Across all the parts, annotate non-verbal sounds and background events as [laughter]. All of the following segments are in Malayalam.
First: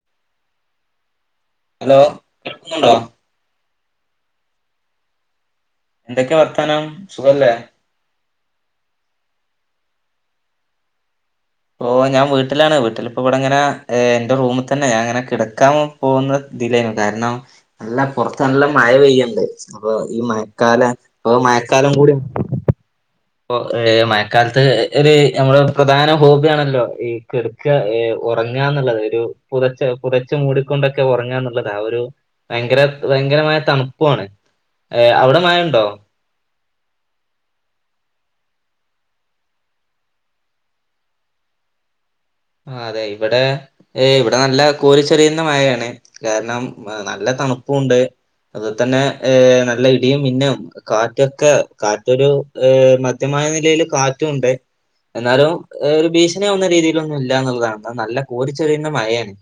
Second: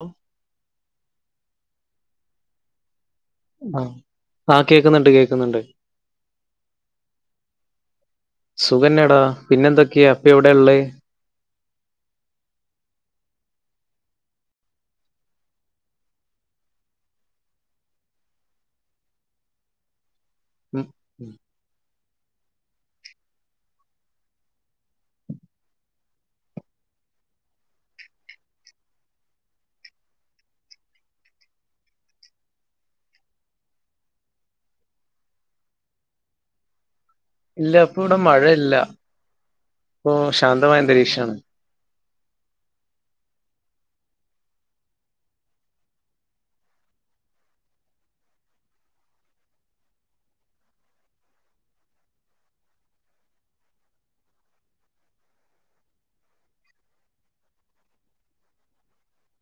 ആ ഹലോ എക്കുന്നുണ്ടോ ആഹ ആഹ കേക്കുന്നുണ്ട് കേൾക്കുന്നുണ്ട് എന്തൊക്കെയാ വർത്താനം സുഖല്ലേ സുഖന്നെടാ പിന്നെന്തൊക്കെയാ അപ്പ എവിടെ ഉള്ളേ ഓ ഞാൻ വീട്ടിലാണ് വീട്ടിലിപ്പോ ഇവിടെ ഇങ്ങനെ എന്റെ റൂമിൽ തന്നെ ഞാൻ ഇങ്ങനെ കിടക്കാൻ പോകുന്നത് ഇതിലരുന്നു കാരണം നല്ല പുറത്ത് നല്ല മഴ പെയ്യണ്ട് അപ്പൊ ഈ ഉം മഴക്കാലം അ മഴക്കാലം കൂടി ഇപ്പൊ മഴക്കാലത്ത് ഒരു നമ്മുടെ പ്രധാന ഹോബിയാണല്ലോ ഈ കെടുക്ക ഉറങ്ങാന്നുള്ളത് ഒരു പുതച്ച പുതച്ച മൂടിക്കൊണ്ടൊക്കെ ഉറങ്ങാന്നുള്ളത് ആ ഒരു ഭയങ്കര ഭയങ്കരമായ തണുപ്പുമാണ് അവിടെ മഴയുണ്ടോ [inaudible] ഇല്ല അപ്പൊ ഇവിടെ മഴയില്ല ഇപ്പൊ ശാന്തമായന്തരീക്ഷമാണ് ആ അതെ ഇവിടെ ഏ ഇവിടെ നല്ല കോരിച്ചെറിയുന്ന മഴയാണ് കാരണം നല്ല തണുപ്പുണ്ട് അതുെ തന്നെ നല്ല ഇടിയും പിന്നും കാറ്റൊക്കെ കാറ്റൊരു മധ്യ നിലൽ കാറ്റും ഉണ്ട് എന്നാലും ഒരു ഭീഷണിവന്ന രീതി ഒന്നും ഇല്ല എന്നുള്ളതാണ് നല്ല കോരി ചെറിയുന്ന മഴയാണ്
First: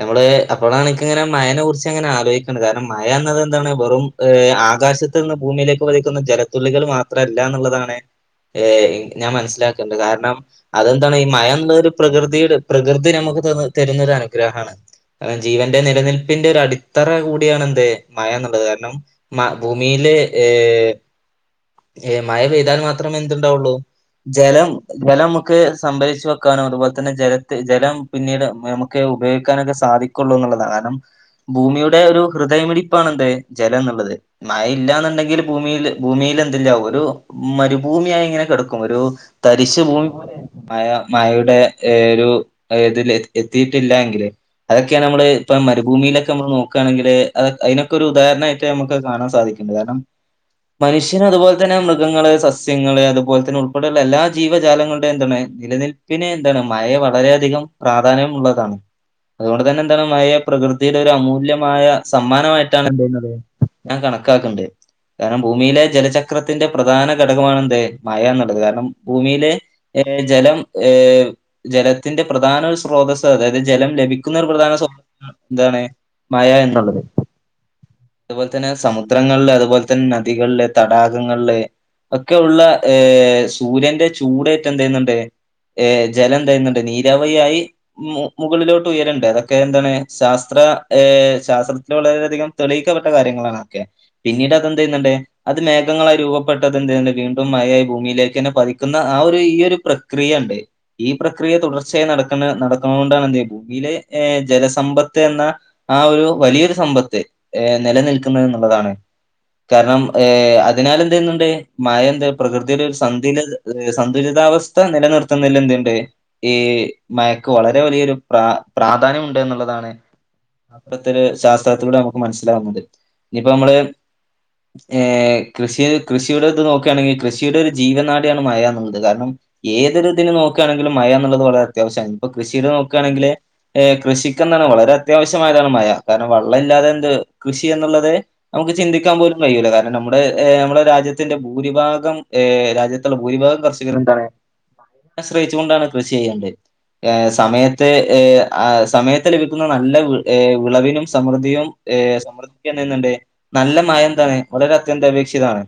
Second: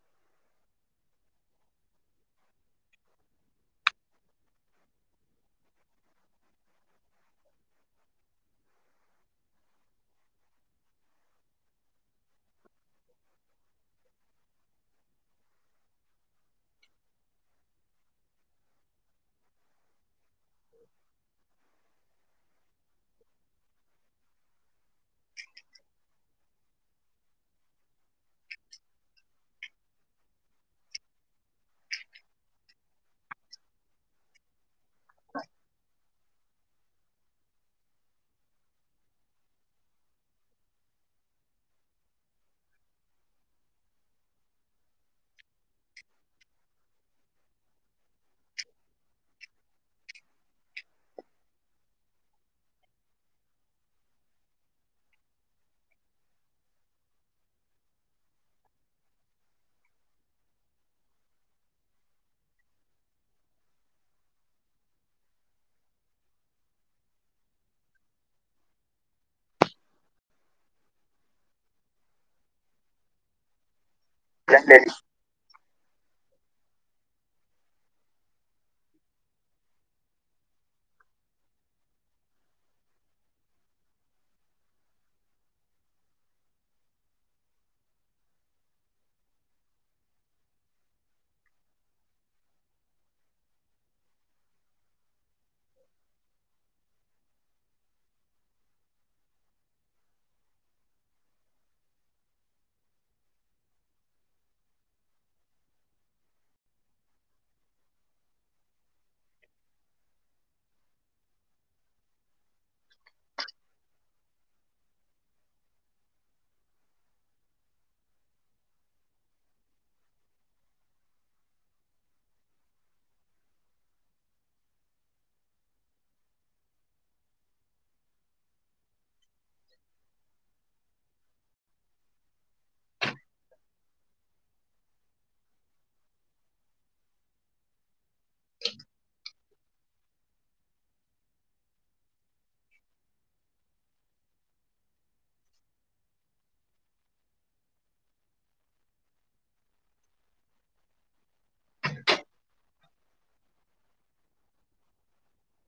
നമ്മള് അപ്പോഴാണ് എനിക്കിങ്ങനെ മയനെ കുറിച്ച് അങ്ങനെ ആലോചിക്കുന്നത് കാരണം മയ എന്നത് എന്താണ് വെറും ആകാശത്ത് നിന്ന് ഭൂമിയിലേക്ക് പതിക്കുന്ന ജലത്തുള്ളികൾ മാത്രല്ല എന്നുള്ളതാണ് ഏ ഞാൻ മനസ്സിലാക്കണ്ട് കാരണം അതെന്താണ് ഈ മയ എന്നുള്ളരു പ്രകൃതിയുടെ പ്രകൃതി നമുക്ക് തരുന്നൊ ഒരു അനുഗ്രഹമാണ് കാരണം ജീവന്റെ നിലനിൽപ്പിന്റെ ഒരു അടിത്തറ കൂടിയാണ് എന്ത് മഴ എന്നുള്ളത് കാരണം ഭൂമിയിൽ ഏ മഴ പെയ്താൽ മാത്രമേ എന്തുണ്ടാവുള്ളു ജലം ജലമക്കെ സംഭരിച്ചു വെക്കാന ഒരു തന്നെ ജല ജലം പിന്നീട് നമുക്ക് ഉപയോഗിക്കാനൊക്കെ സാധിക്കുള്ളൂ എന്നുള്ളത കാരണം ഭൂമിയുടെ ഒരു ഹൃദയമിടിപ്പാണ് എന്ത് ജലം എന്നുള്ളത് മഴ ഇല്ല എന്നുണ്ടെങ്കിൽ ഭൂമിയിൽ ഭൂമിൽ എന്തല്ല ഒരു മരുഭൂമിയായി ഇങ്ങനെ കിടക്കും ഒരു തരിശു ഭൂമി പോലെ മായ മായയുടെ ഏ ഒരു ഇതിൽ എത്തിയിട്ടില്ല എങ്കില് അതൊക്കെയാണ് നമ്മള് ഇപ്പം മരുഭൂമിയിലൊക്കെ നമ്മ നോക്കുകണെങ്ക അ അതിനൊക്കെ ഉാരണമായിട്ട് നമുക്ക് കാണൻ സാധിക്കും കാരണം മനുഷ്യന് അതുപോലെ തന്നെ മൃഗങ്ങള്, സസ്യങ്ങള്, അതുപോലെ തന്നെ ഉൾപ്പെടെയുള്ള എല്ലാ ജീവജാലങ്ങളുടെയും എന്താണ് നിലനിൽപ്പിന് എന്താണ് മഴ വളരെയധികം പ്രാധാന്യം ഉള്ളതാണ് അതുകൊണ്ട് തന്നെ എന്താണ് മഴ പ്രകൃതിയുടെ ഒരു അമൂല്യമായ സമ്മാനമായിട്ടാണ് എന്ത് ചെയ്യുന്നത് ഞാൻ കണക്കാക്കണ്ടേ കാരണം ഭൂമിയിലെ ജലചക്രത്തിന്റെ പ്രധാന ഘടകമാണ എന്ത മയ എന്നുള്ളത് കാരണം ഭൂമിയിലെ- ഏ ജലം ഏഹ! ജലത്തിന്റെ പ്രധാന സ്രോതസ് അതായത് ജലം ലഭിക്കുന്ന ഒരു പ്രധാന സ്രോതസ് എന്താണ് മയ എന്നുള്ളത്. അതുപോലെ തന്നെ സമുദ്രങ്ങളില് അതുപോലെ തന്നെ നദികളില് തടാകങ്ങളില് ഒക്കെ ഉള്ള ഏഹ സൂര്യന്റെ ചൂടായിട്ട എന്ത ചെയുന്നുണ്ട് ഏ ജലം എ തരുന്നുണ്ട് നീരാവിയായി മുകളിലോട്ട് ഉയരണ്ട് അതൊക്കെ എന്താണ് ശാസ്ത്ര- ശാസ്ത്രത്തിൽ വളരെയധികം തെളിയിക്കപ്പെട്ട കാര്യങ്ങളാണ്ക്കെ പിന്നീട് അത്ന്ത് ചെയ്യുന്നുണ്ട് അത് മേഘങ്ങളായി രൂപപ്പെട്ടത് എന്ത വീണ്ടും മയായി ഭൂമിയിലേക്ക് തന്നെ പതിക്കുന്ന ആ ഒരു ഈ ഒരു പ്രക്രിയണ്ട്. ഈ പ്രക്രിയ തുടർച്ചയായി നടക്കുന്ന നടക്കുന്ന കൊണ്ടാണ് എന്ത് ഭൂമിയിലെർ ജലസമ്പത്ത് എന്ന- ആ ഒരു വലിയൊരു സമ്പത്ത് ഏർ നിലനിൽക്കുന്നത് എന്നുള്ളതാണ്. കാരണം ഏ അതിനാാല എന്തുന്നുണ്ട് മഴ എന്താ പ്രകൃതിയുടെ ഒരു സന്തുല സന്തുല- കാലസ്ഥ നിലനിർ- എന്ണ്ട് ഈ മയക്ക് വളരെ വലിയൊരു പ്ര പ്രാധാന്യം ഉണ്ട് എന്നുള്ളതാണ് അപ്പുറത്തെ ഒരു ശാസ്ത്രത്തിലൂടെ നമുക്ക് മനസ്സിലാാവുന്നത് ഇനിയിപ്പോ നമ്മള് ഏ കൃഷി കൃഷിയുടെ ഇത് നോക്കുകയാണെങ്കിൽ കൃഷിയുടെ ഒരു ജീവനാടിയാണ് മഴ എന്നുള്ളത് കാരണം- ഏതൊരു നോക്കുകയാണെങ്കിൽ മയ എന്നുള്ളത് വളരെ അത്യാവ്യമാണ് ഇപ്പൊ കൃഷി നക്കയാണെങ്കിൽ കൃഷിക്കാണ് വളരെ അത്യാവ്യം മായതാണ് മഴ കാരണം വെള്ളം ഇല്ലാതെ എന്ത് കൃഷി എന്നുള്ളത് നമുക്ക് ചിന്തിക്കാൻ പോലും കഴൂല കാരണം നമ്മുടെ നമ്മുടെ രാജ്യത്തിന്റെ ഭൂരിഭാഗം ഏ രാജ്യത്തുള്ള ഭൂരിഭാഗം കർഷകർ എന്താണ്? ആശ്രയിച്ച കൊണ്ടാണ് കൃഷി ചെയ്യേണ്ടത്. ഏ സമയത്ത് ഏ സമയത്ത് ലഭിക്കുന്ന നല്ല ഏ വിളവിനും, സമൃദ്ധിയും, ഏ സമ്മർദ്ദിക്കുകണ്ട് നല്ല മായംന്താണ് വളരെ അത്യന്ത അപേക്ഷിതാണ്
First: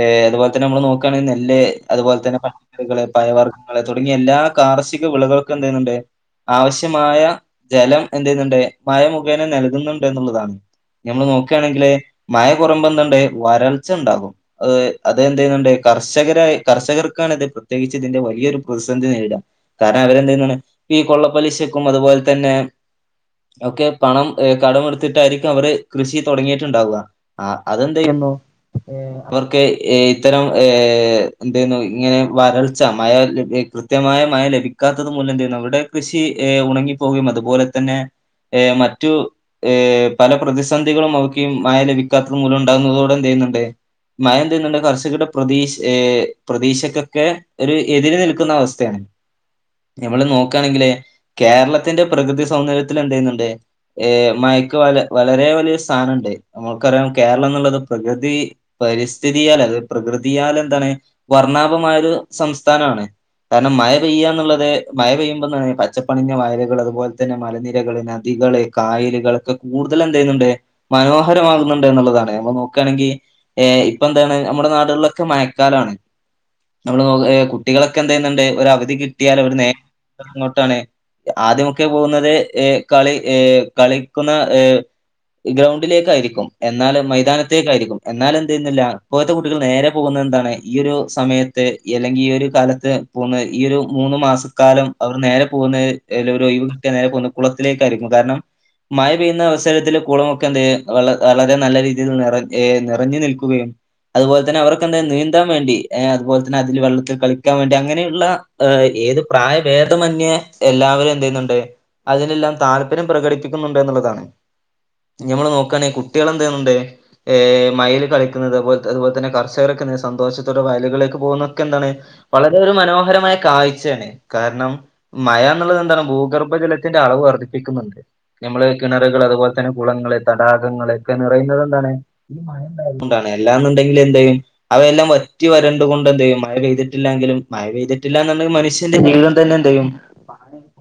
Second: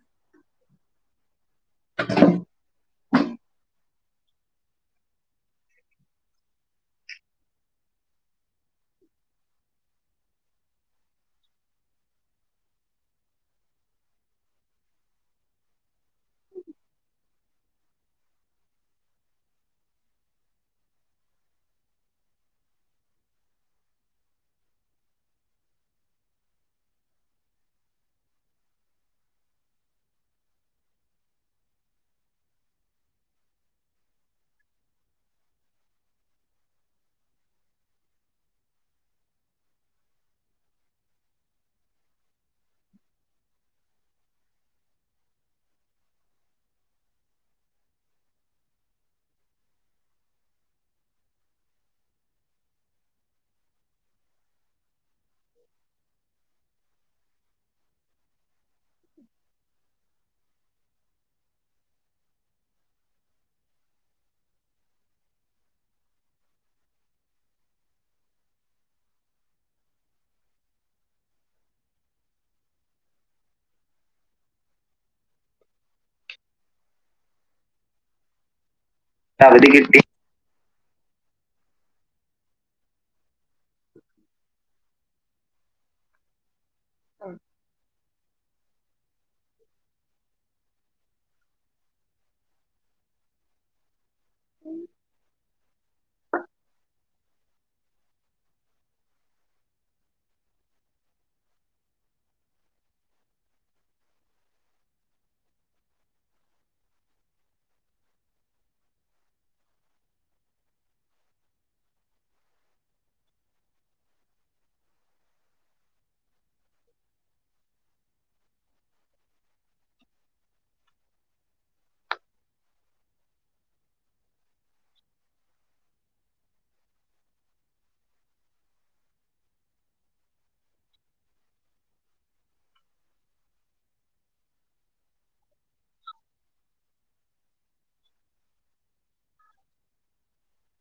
ഏ അതുപോലെ തന്നെ നമ്മ നോുകയാണെങ്കിൽ നെല് അതുപോലെ തെ പക്കറികള് ങ്ങളെ തുടങ്ങിയ എല്ലാ കാർഷിക വിളകൾക്കും എന്ത ചെയ്യുന്നുണ്ട് ആവശ്യമായ ജലം എന്ത് ചെയ്യുന്നുണ്ട് മുഖേന നൽകുന്നുണ്ട് എന്നുള്ളതാണ് നഞമ്മള് നോക്കുകയാണെങ്കില് മഴ കുറമ്പ് എന്തതുണ്ട് വരൾച്ച ഉണ്ടാകും അ അത് എന്ത ചെയ്യുന്നുണ്ട കർഷകരായ കർഷകർക്കാണ് ഇത് പ്രത്യേകിച്ച് ഇതിന്റെ വലിയൊരു പ്രതിസന്ധി നേടാം കാരണം അവരെന്താണ് ഈ കൊള്ളപ്പലിശക്കും അതുപോലെ തന്നെ- ഒക്കെ പണം കടം എടുത്തിട്ടായിരിക്കും അവര് കൃഷി തുടങ്ങിയിട്ടുണ്ടാവുക. അതെന്ത ചെയ്യും? അവർക്ക് ഇത്തരം എന്തെന്ന ഇങ്ങനെ- വരൾച്ച മഴ കൃത്യമായ മഴ ലഭിക്കാത്തത് മൂലം നമ്മടെ കൃഷി ഉണങ്ങിപ്പോകയും- അതുപോലെ തന്നെ, മറ്റു ഏ പല പ്രതിസന്ധികളും അവർക്ക് മായ ലഭിക്കാത്ത മൂലം ഉണ്ടാകുന്നതോടെ എന്ത- മഴ എന്ത കർച്ചുകടെ പ്രതീക്ഷ പ്രതീക്ഷക്കെ ഒക്കെ ഒരു എതിര് നിൽക്കുന്ന അവസ്ഥയാണ്. നമ്മള് നോക്കയാണെങ്കില് കേരളത്തിന്റെ പ്രകൃതി സൗന്ദര്യത്തിൽ എന്ത ചെയ്യുന്നുണ്ട് ഏ മയക്ക് വ വളരെ വലിയ സ്ഥാനണ്ട് നമ്മുക്കറിയൻ- കേരളം എന്നുള്ളത് പ്രകൃതി പരിസ്ഥിതിയൽ അ പ്രകൃതിയാല എന്തെ വർണ്ണ- മായൊരു സംസ്ഥാനമാണ്. കാരണം മഴ പെയ്യുകന്നുള്ളത് മഴ പെയ്യുമ്പോ പച്ചപ്പണിഞ്ഞ വയലുകൾ അതുപോലെ തന്നെ മലനിരകളെ നദി - കള് കായലുകളൊക്കെ കൂടുതല എന്ത് ചെയ്യുന്നുണ്ട് മനോഹരമാകുന്നുണ്ട് എന്നുള്ളതാണ് നമ്മൾ നോക്കുകയാണെങ്കിൽ ഏ ഇപ്പ എന്താണ് നമ്മുടെ നാടുകളിലൊക്കെ മയക്കാലാണ് നമ്മൾ നോക്കു കുട്ടികളൊക്കെന്ത ചെയ്യുന്നുണ്ട് ഒരു അവധി കിട്ടിയാൽ അവര് നേരെ അങ്ങോട്ടാണ് ആദ്യമൊക്കെ പോകുന്നത് ഏ കളി ഏർ കളിക്കുന്ന ഏർ ഗ്രൗണ്ടിലേക്കായിയിരിക്കും എന്നാലും മൈതാനത്തേക്കായിയിരിക്കും എന്നാല എന്ത് ചെയ്യുന്നില്ല അപ്പോഴത്തെ കുട്ടികൾ നേരെ പോകുന്നത് എന്താണ് ഈ ഒരു സമയത്ത് അല്ലെങ്കിൽ ഈ ഒരു കാലത്ത് പോകുന്ന ഈ ഒരു മൂന്ന് മാസക്കാലം അവർ നേരെ പോകുന്ന നേരെ പോകുന്നത് കുളത്തിലേക്ക് ആയിരിക്കും കാരണം മഴ പെയ്യുന്ന അവസരത്തിൽ കുളമൊക്കെ എന്ത് ചെയ്യ വളരെ നല്ല രീതിയിൽ നിറ നിറഞ്ഞു നിൽക്കുകയും അതുപോലെ തന്നെ അവർക്ക് എന്ത നീന്താൻ വേണ്ടി ഏ അതുപോലെ അതിൽ വെള്ളത്തിൽ കളിക്കാൻ വേണ്ടി അങ്ങനെയുള്ള ഏത് പ്രായ ഭേദമന്യ എല്ലാവരും എന്ത് ചെയ്യുന്നു അതിനെല്ലാം താല്പര്യം പ്രകടിപ്പിക്കുന്നുണ്ട് എന്നുള്ളതാണ് ഞമ്മൾ നോക്കുകയാണെിൽ കുട്ടികൾ എന്ത് ചെയ്യുന്നുണ്ട് മയിൽ കളിക്കുന്നത് അതുപോലെ തന്നെ കർഷകർക്കെ സന്തോഷത്തോടെ വയലുകളിൽ പോന്നൊക്കെ എന്താണ് വളരെ ഒരു മനോഹരമായ കാഴ്ചയാണ് കാരണം മയ എന്നുള്ളത് എന്താണ് ഭൂഗർഭജലത്തിന്റെ അളവ് വർദ്ധിപ്പിക്കുന്നുണ്ട് നമ്മള് കിണറുകൾ അതുപോലെ തന്നെ കുളങ്ങള് തടാകങ്ങള് നിറയുന്നത് എന്താണ് മഴണ്ടായതുകൊണ്ടാണ് അല്ലായെന്നുണ്ടെങ്കിൽ എന്താണ് ചെയ്യും അവയെല്ലാം വറ്റി വര ണ്ട് എന്ത് ചെയ്യും മഴ പെയ്തിട്ടില്ലെങ്കിലും മഴ പെയ്തിട്ടില്ലാങ്കിൽ മനുഷ്യന്റെ ജീവിത തന്ന എന്തതു ചെയ്യും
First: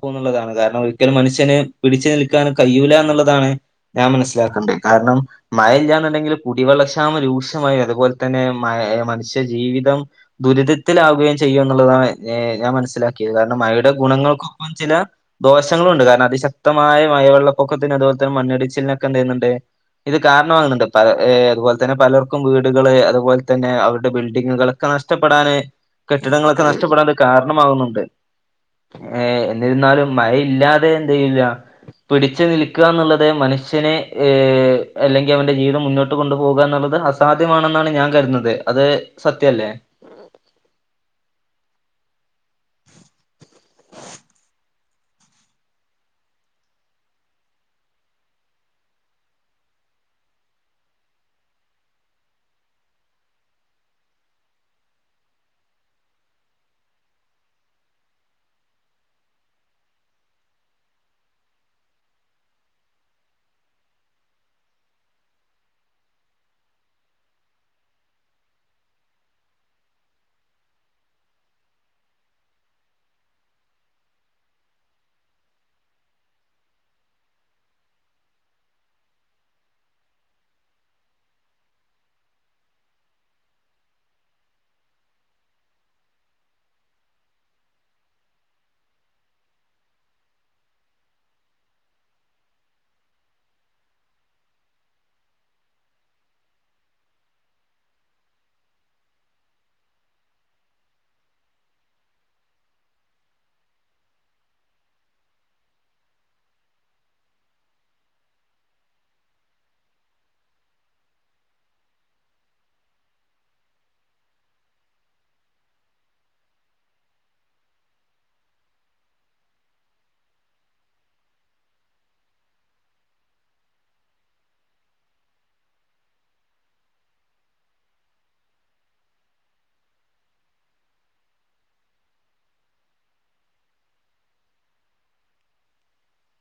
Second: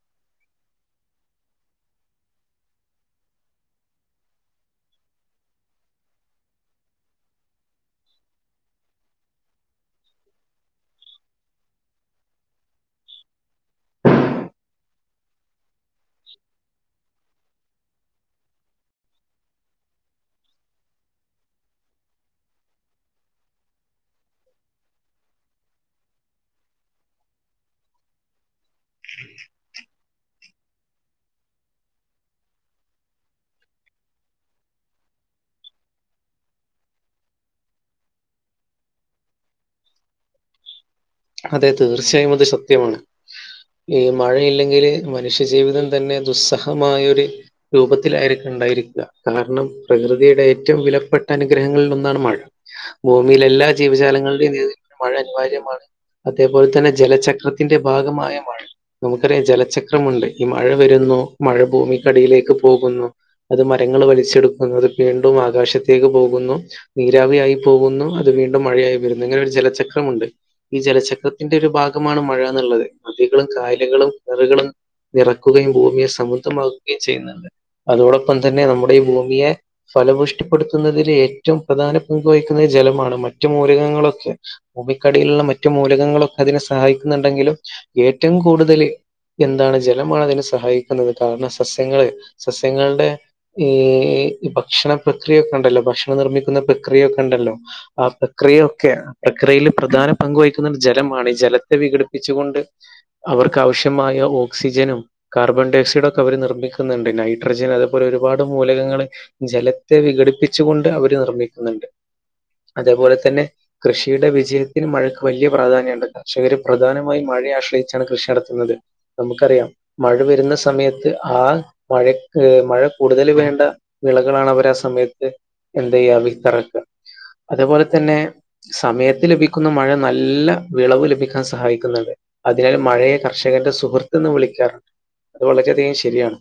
പോന്നുള്ളതാണ് കാരണം ഒരിക്കലും മനുഷ്യന് പിടിച്ചു നിൽക്കാനും കഴിയൂല എന്നുള്ളതാണ് ഞാൻ മനസ്സിലാക്കുന്നത് കാരണം മയയില്ലാന്നുണ്ടെങ്കിൽ കുടിവെള്ളക്ഷാമം രൂക്ഷമായി അതുപോലെ തന്നെ മ മനുഷ്യജീവിത ദുരിതത്തിലാവുകയും ചെയ്യും എന്നുള്ളതാണ് ഞാൻ മനസ്സിലാക്കിയത് കാരണം മഴയുടെ ഗുണങ്ങൾക്കൊപ്പം ചില ദോഷങ്ങളും ഉണ്ട് കാരണം അതിശക്തമായ മഴവെള്ളപ്പൊക്കത്തിന് അതുപോലെ തന്നെ മണ്ണിടിച്ചിലിനൊക്കെ എന്ത് ചെയ്യുന്നുണ്ട് ഇത് കാരണമാകുന്നുണ്ട് പല അതുപോലെ തന്നെ പലർക്കും വീടുകള് അതുപോലെ തന്നെ അവരുടെ ബിൽഡിങ്ങുകൾ നഷ്ടപ്പെടാന് കെട്ടിടങ്ങളൊക്കെ നഷ്ടപ്പെടാൻ കാരണമാകുന്നുണ്ട് ഏ എന്നിരുന്നാലും മഴയില്ലാതെ എന്ത് ചെയല്ല പിടിച്ചു നിൽക്കുക എന്നുള്ളത് മനുഷ്യനെ അല്ലെങ്കിൽ അവന്റെ ജീവിതം മുന്നോട്ട് കൊണ്ടുപോകുക എന്നുള്ളത് അത് അസാധ്യമാണെന്നാണ് ഞാൻ കരുതുന്നത് അത് സത്യല്ലേ അതെ തീർച്ചയായും അത് സത്യമാണ് ഈ മഴയില്ലെങ്കില് മനുഷ്യജീവിതം തന്നെ ദുസ്സഹമായൊരു രൂപത്തിലായിരിക്കണം ഉണ്ടായിരിക്കുക കാരണം പ്രകൃതിയുടെ ഏറ്റവും വിലപ്പെട്ട അനുഗ്രഹങ്ങളിൽ ഒന്നാണ് മഴ ഭൂമിയിൽ എല്ലാ ജീവിജാലങ്ങളുടെയും [unintelligible] മഴ അനിവാര്യമാണ് അതേപോലെ തന്നെ ജലചക്രത്തിന്റെ ഭാഗമായമാണ് നമുക്കറിയാം ജലചക്രമുണ്ട് ഈ മഴ വരുന്നു മഴ ഭൂമിക്കടിയിലേക്ക് പോകുന്നു അത് മരങ്ങ ൾ വലിച്ചെടുക്കുന്നു അ വീണ്ടും ആകാശത്തേക്ക് പോകുന്നു നീരാവിയായി പോകുന്നു അത് വീണ്ടും മഴ ഇങ്ങനെ ഒരു ജലചക്രമുണ്ട് ഈ ജലചക്രത്തിന്റെ ഒരു ഭാഗമാണ് മഴ എന്നുള്ളത് നദികളും കായലുകളും കറുകളും [unintelligible] ഇറക്കുകയും ഭൂമിയെ സമൃദ്ധമാക്കുകയും ചെയ്യുന്നുണ്ട് അതോടൊപ്പം തന്നെ നമ്മുടെ ഈ ഭൂമിയെ ഫലപുഷ്ടിപ്പെടുത്തുന്നതിൽ ഏറ്റവും പ്രധാന പങ്ക് വഹിക്കുന്നത് ജലമാണ് മറ്റ് മൂലകങ്ങളൊക്കെ കടയിലുള്ള മറ്റു മൂലകങ്ങളൊക്കെ അതിനെ സഹായിക്കുന്നുണ്ടെങ്കിലും ഏറ്റവും കൂടുതൽ എന്താണ് ജലമാണ് അതിനെ സഹായിക്കുന്നത് കാരണം സസ്യങ്ങള് സസ്യങ്ങളുടെ ഈ ഈ ഭക്ഷണ പ്രക്രിയൊക്കെ ഉണ്ടല്ലോ ഭക്ഷണം നിർമ്മിക്കുന്ന പ്രക്രിയയൊക്കെ ഉണ്ടല്ലോ ആ പ്രക്രിയയൊക്കെ പ്രക്രിയയിൽ പ്രധാന പങ്ക് വഹിക്കുന്നത് ജലമാണ് ഈ ജലത്തെ വിഘടിപ്പിച്ചുകൊണ്ട് അവർക്ക് ആവശ്യമായ ഓക്സിജനും കാർബൺ ഡൈ ഓക്സൈഡ് ഒക്കെ അവർ നിർമ്മിക്കുന്നുണ്ട് നൈട്രജൻ അതേപോലെ ഒരുപാട് മൂലകങ്ങൾ ജലത്തെ വിഘടിപ്പിച്ചു കൊണ്ട് അവര് നിർമ്മിക്കുന്നുണ്ട് അതേപോലെ തന്നെ കൃഷിയുടെ വിജയ ത്തിന് മഴയ്ക്ക് വെല്ല്യ പ്രാധാന്യണ്ട് കർഷകർ പ്രധാനമായും മഴയ ആശ്രയിച്ചാണ് കൃഷി നടത്തുന്നത് നമുക്കറിയാം മഴ വരുന്ന സമയത്ത് ആ മഴ മഴ കൂടുതൽ വേണ്ട വിളകളാണ് അവര് സമയത്ത് എന്തെയ്യാ വിത്തെറക്ക അതുപോലെ തന്നെ സമയത്ത് ലഭി ക്കുന്ന മഴ നല്ല വിളവ് ലഭിക്കാൻ സഹായിക്കുന്നുണ്ട് അതിനാൽ മഴയെ കർഷകൻ്റെ സുഹൃത്ത് എന്ന് വിളി ക്കാറ് അത് വളരെയധികം ശെരിയാണ്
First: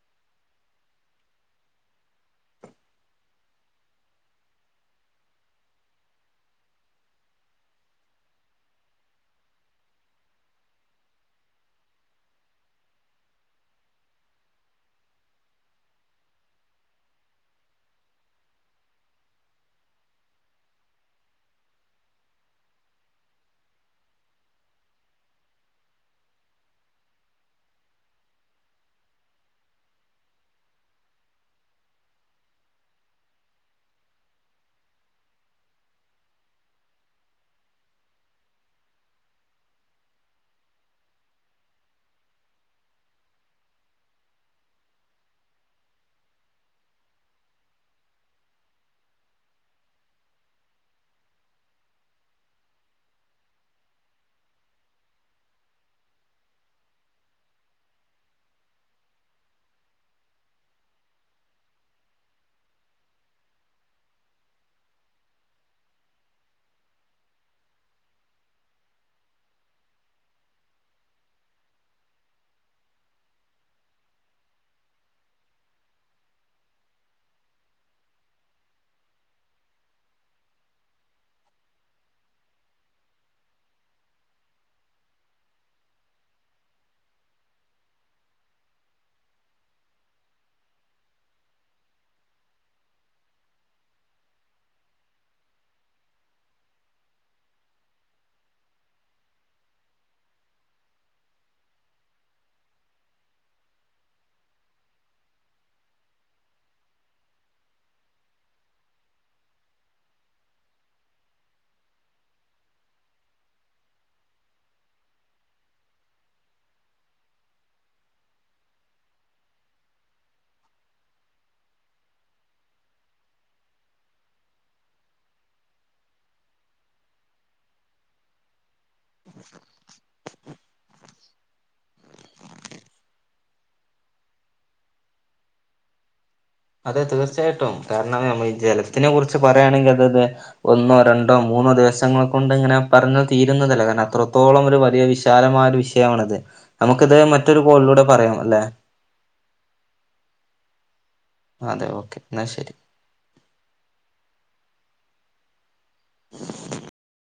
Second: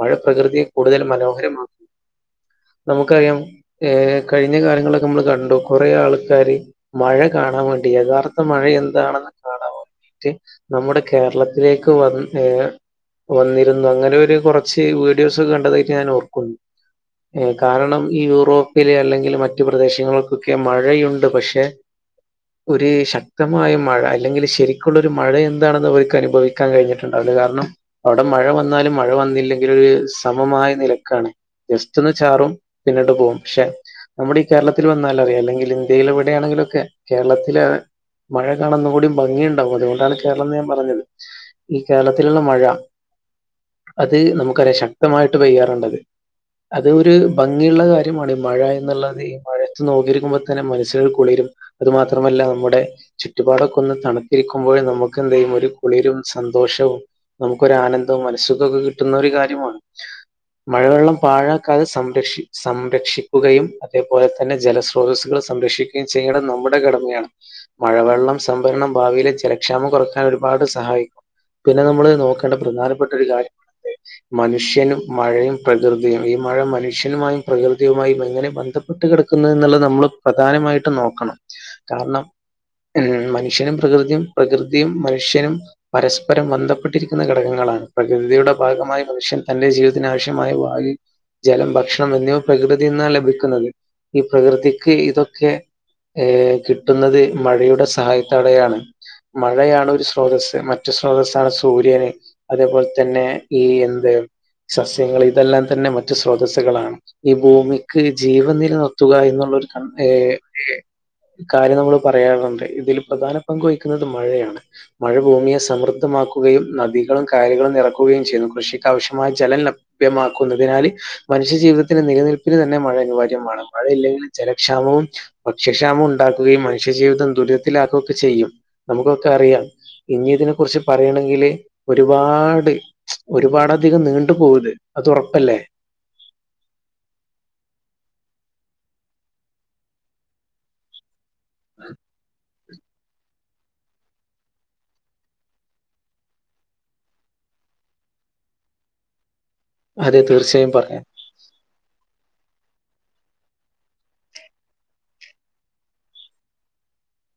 മഴ പ്രകൃതിയെ കൂടുതൽ മനോഹരമാ ആ [inaudible] നമുക്കറിയാം ഏ കഴിഞ്ഞ കാലങ്ങളിലൊക്കെ അമ്മള് കണ്ടു കുറെ ആൾക്കാര് മഴ കാണാൻ വേണ്ടി യഥാർത്ഥ മഴയെന്താണെന്ന് കാണാവേണ്ടി ട്ട് നമ്മുടെ കേരളത്തിലേക്ക് വന് ഏ വന്നിരുന്നു അങ്ങനെ ഒരു കൊറച്ച് വീഡിയോസ് കണ്ടതായിട്ട് ഞാൻ ഓർക്കുന്നു ഉം കാരണം ഈ യൂറോപ്പിലെ അല്ലെങ്കിൽ മറ്റു പ്രദേശങ്ങൾക്കൊക്കെ മഴയുണ്ട് പക്ഷെ ഒരു ശക്തമായ മഴ അല്ലെങ്കില് ശരിക്കുള്ളൊരു മഴ എന്താണെന്ന് അവർക്ക് അനുഭവിക്കാൻ കഴിഞ്ഞിട്ടുണ്ടാവില്ല കാരണം ണം അവിടെ മഴ വന്നാലും മഴ വന്നില്ലെങ്കിലൊരു സമമായ നിലക്കാണ് ജസ്റ്റ് ഒന്ന് ചാറും പിന്നണ്ട് പോവും ക്ഷെ നമ്മുടെ ഈ കേരളത്തിൽ വന്നാലറിയാം അല്ലെങ്കില് ഇന്ത്യയിലെ ഇവിടെയാണെങ്കിലൊക്കെ കേരളത്തിലാ മഴ കാണുന്ന ഒന്നുംകൂടി ഭംഗിണ്ടാവും അതുകൊണ്ടാണ് കേരളം ന്ന് ഞാൻ പറഞ്ഞത് ഈ കേരളത്തിലുള്ള മഴ അത് നമുക്കറിയാ ശക്തമായിട്ട് പെയ്യാറുണ്ടത് അത് ഒരു ഭംഗിള്ള കാര്യമാണ് ഈ മഴ എന്നുള്ളത് ഈ മഴത്ത് നോക്കിയിരിക്കുമ്പോ തന്നെ മനസ്സിനൊരു കുളിരും അതുമാത്രമല്ല നമ്മുടെ ചുറ്റുപാടൊക്കെ ഒന്ന് തണുത്തിരിക്കുമ്പോഴേ നമുക്ക് എന്തേയും ഒരു കുളിരും സന്തോഷവും നമുക്കൊരു ആനന്ദവും മനസു ക്കൊക്കെ കിട്ടുന്ന ഒരു കാര്യമാണ് മഴവെള്ളം പാഴാക്കാതെ സംരക്ഷി സംരക്ഷിക്കുകയും അതേപോലെ തന്നെ ജലസ്രോതസ്സുകൾ സംരക്ഷിക്കുകയും ചെയ്യണം നമ്മ ടെ കടമയാണ് മഴവെള്ളം സംഭരണം ഭാവിയിലെ ജലക്ഷാമം കൊറക്കാൻ ഒരുപാട് സഹായിക്കും പിന്നെ നമ്മള് നോക്കേണ്ട പ്രധാനപ്പെട്ട ഒരു കാര്യ മനുഷ്യനും മഴയും പ്രകൃതിയും ഈ മഴ മനുഷ്യനുമായും പ്രകൃതിയുമായും എങ്ങനെ ബന്ധ പ്പെട്ട് കിടക്കുന്ന ന്ന്ള്ളെ നമ്മൾ പ്രധാനമായിട്ടും നോക്കണം കാരണം ഉം മനുഷ്യനും പ്രകൃതിയും പ്രകൃതിയും മനുഷ്യനും പരസ്പരം ബന്ധപ്പെട്ടിരിക്കുന്ന ഘടകങ്ങ ളാണ് പ്രകൃതിയുടെ ഭാഗമായി മനുഷ്യൻ തന്റെ ജീവിതത്തിന് ആവശ്യമായ വായു ജലം ഭക്ഷണം എന്നിവ പ്രകൃതിന്നാ ലഭിക്കുന്നത് ഈ പ്രകൃതിക്ക് ഇതൊക്കെ ഏ കിട്ടുന്നത് മഴയുടെ സഹായത്തോടെയാണ് മഴയാണ് ഒരു സ്രോതസ്സ് മറ്റു സ്രോതസ്സാണ് സൂര്യന് അതേപോലെ തന്നെ ഈ എന്ത് സസ്യങ്ങൾ ഇതെല്ലാം തന്നെ മറ്റു സ്രോതസ്സുകളാണ് ഈ ഭൂമിക്ക് ജീവൻ നിലനിർത്തുക എന്നു ഒരു [unintelligible] ഏ കാര്യം നമ്മൾ പറയാറ്ണ്ട് ഇതില് പ്രധാന പങ്ക് വഹിക്കുന്നത് മഴയാണ് മഴ ഭൂമിയെ സമൃ ദ്ധമാക്കുകയും നദികളും കായലുകളും നിറക്കുകയും ചെയ്യുന്നു കൃഷിക്കാവശ്യമായ ജലം ലഭ്യമാക്കുന്നതിനാല് മനുഷ്യജീവിതത്തിന് നിലനിൽപ്പിന് തന്നെ മഴ അനിവാര്യമാണ് മഴയില്ലെങ്കിൽ ജലക്ഷാമവും ഭ ക്ഷ്യക്ഷാമം ഉണ്ടാക്കുകയും മനുഷ്യജീവിതം ദുരിതത്തിലാക്കുക്കെ ചെയ്യും നമുക്കൊക്കെ അറിയാം ഇഞി ഇതിനെ കുറിച്ച് പറയണെ ങ്കില് ഒരുപാട് ച് ഒരുപാട ധികം നീണ്ടു പോകുത് അത് ഒറപ്പല്ലേ അതെ തീർച്ചായിട്ടും കാരണം ഞമ്മളി ജലത്തിനെ കുറിച്ച് പറയാണെങ്കി അതത് ഒന്നോ ര ണ്ടോ മൂന്നോ ദിവസങ്ങൾ കൊണ്ട് ങ്ങനെ പറഞ്ഞ തീരുന്നതല്ല കാരണം അത്രത്തോളം ഒരു വലിയ വിശാലമായ ഒരു വിഷയമാണത് നമുക്കിത് നെ മറ്റൊരു കോളി ലൂടെ പറയാം അല്ലെ അതെ തീർച്ചായും പറയാം അതെ ഓക്കെ ന്നാ ശെരി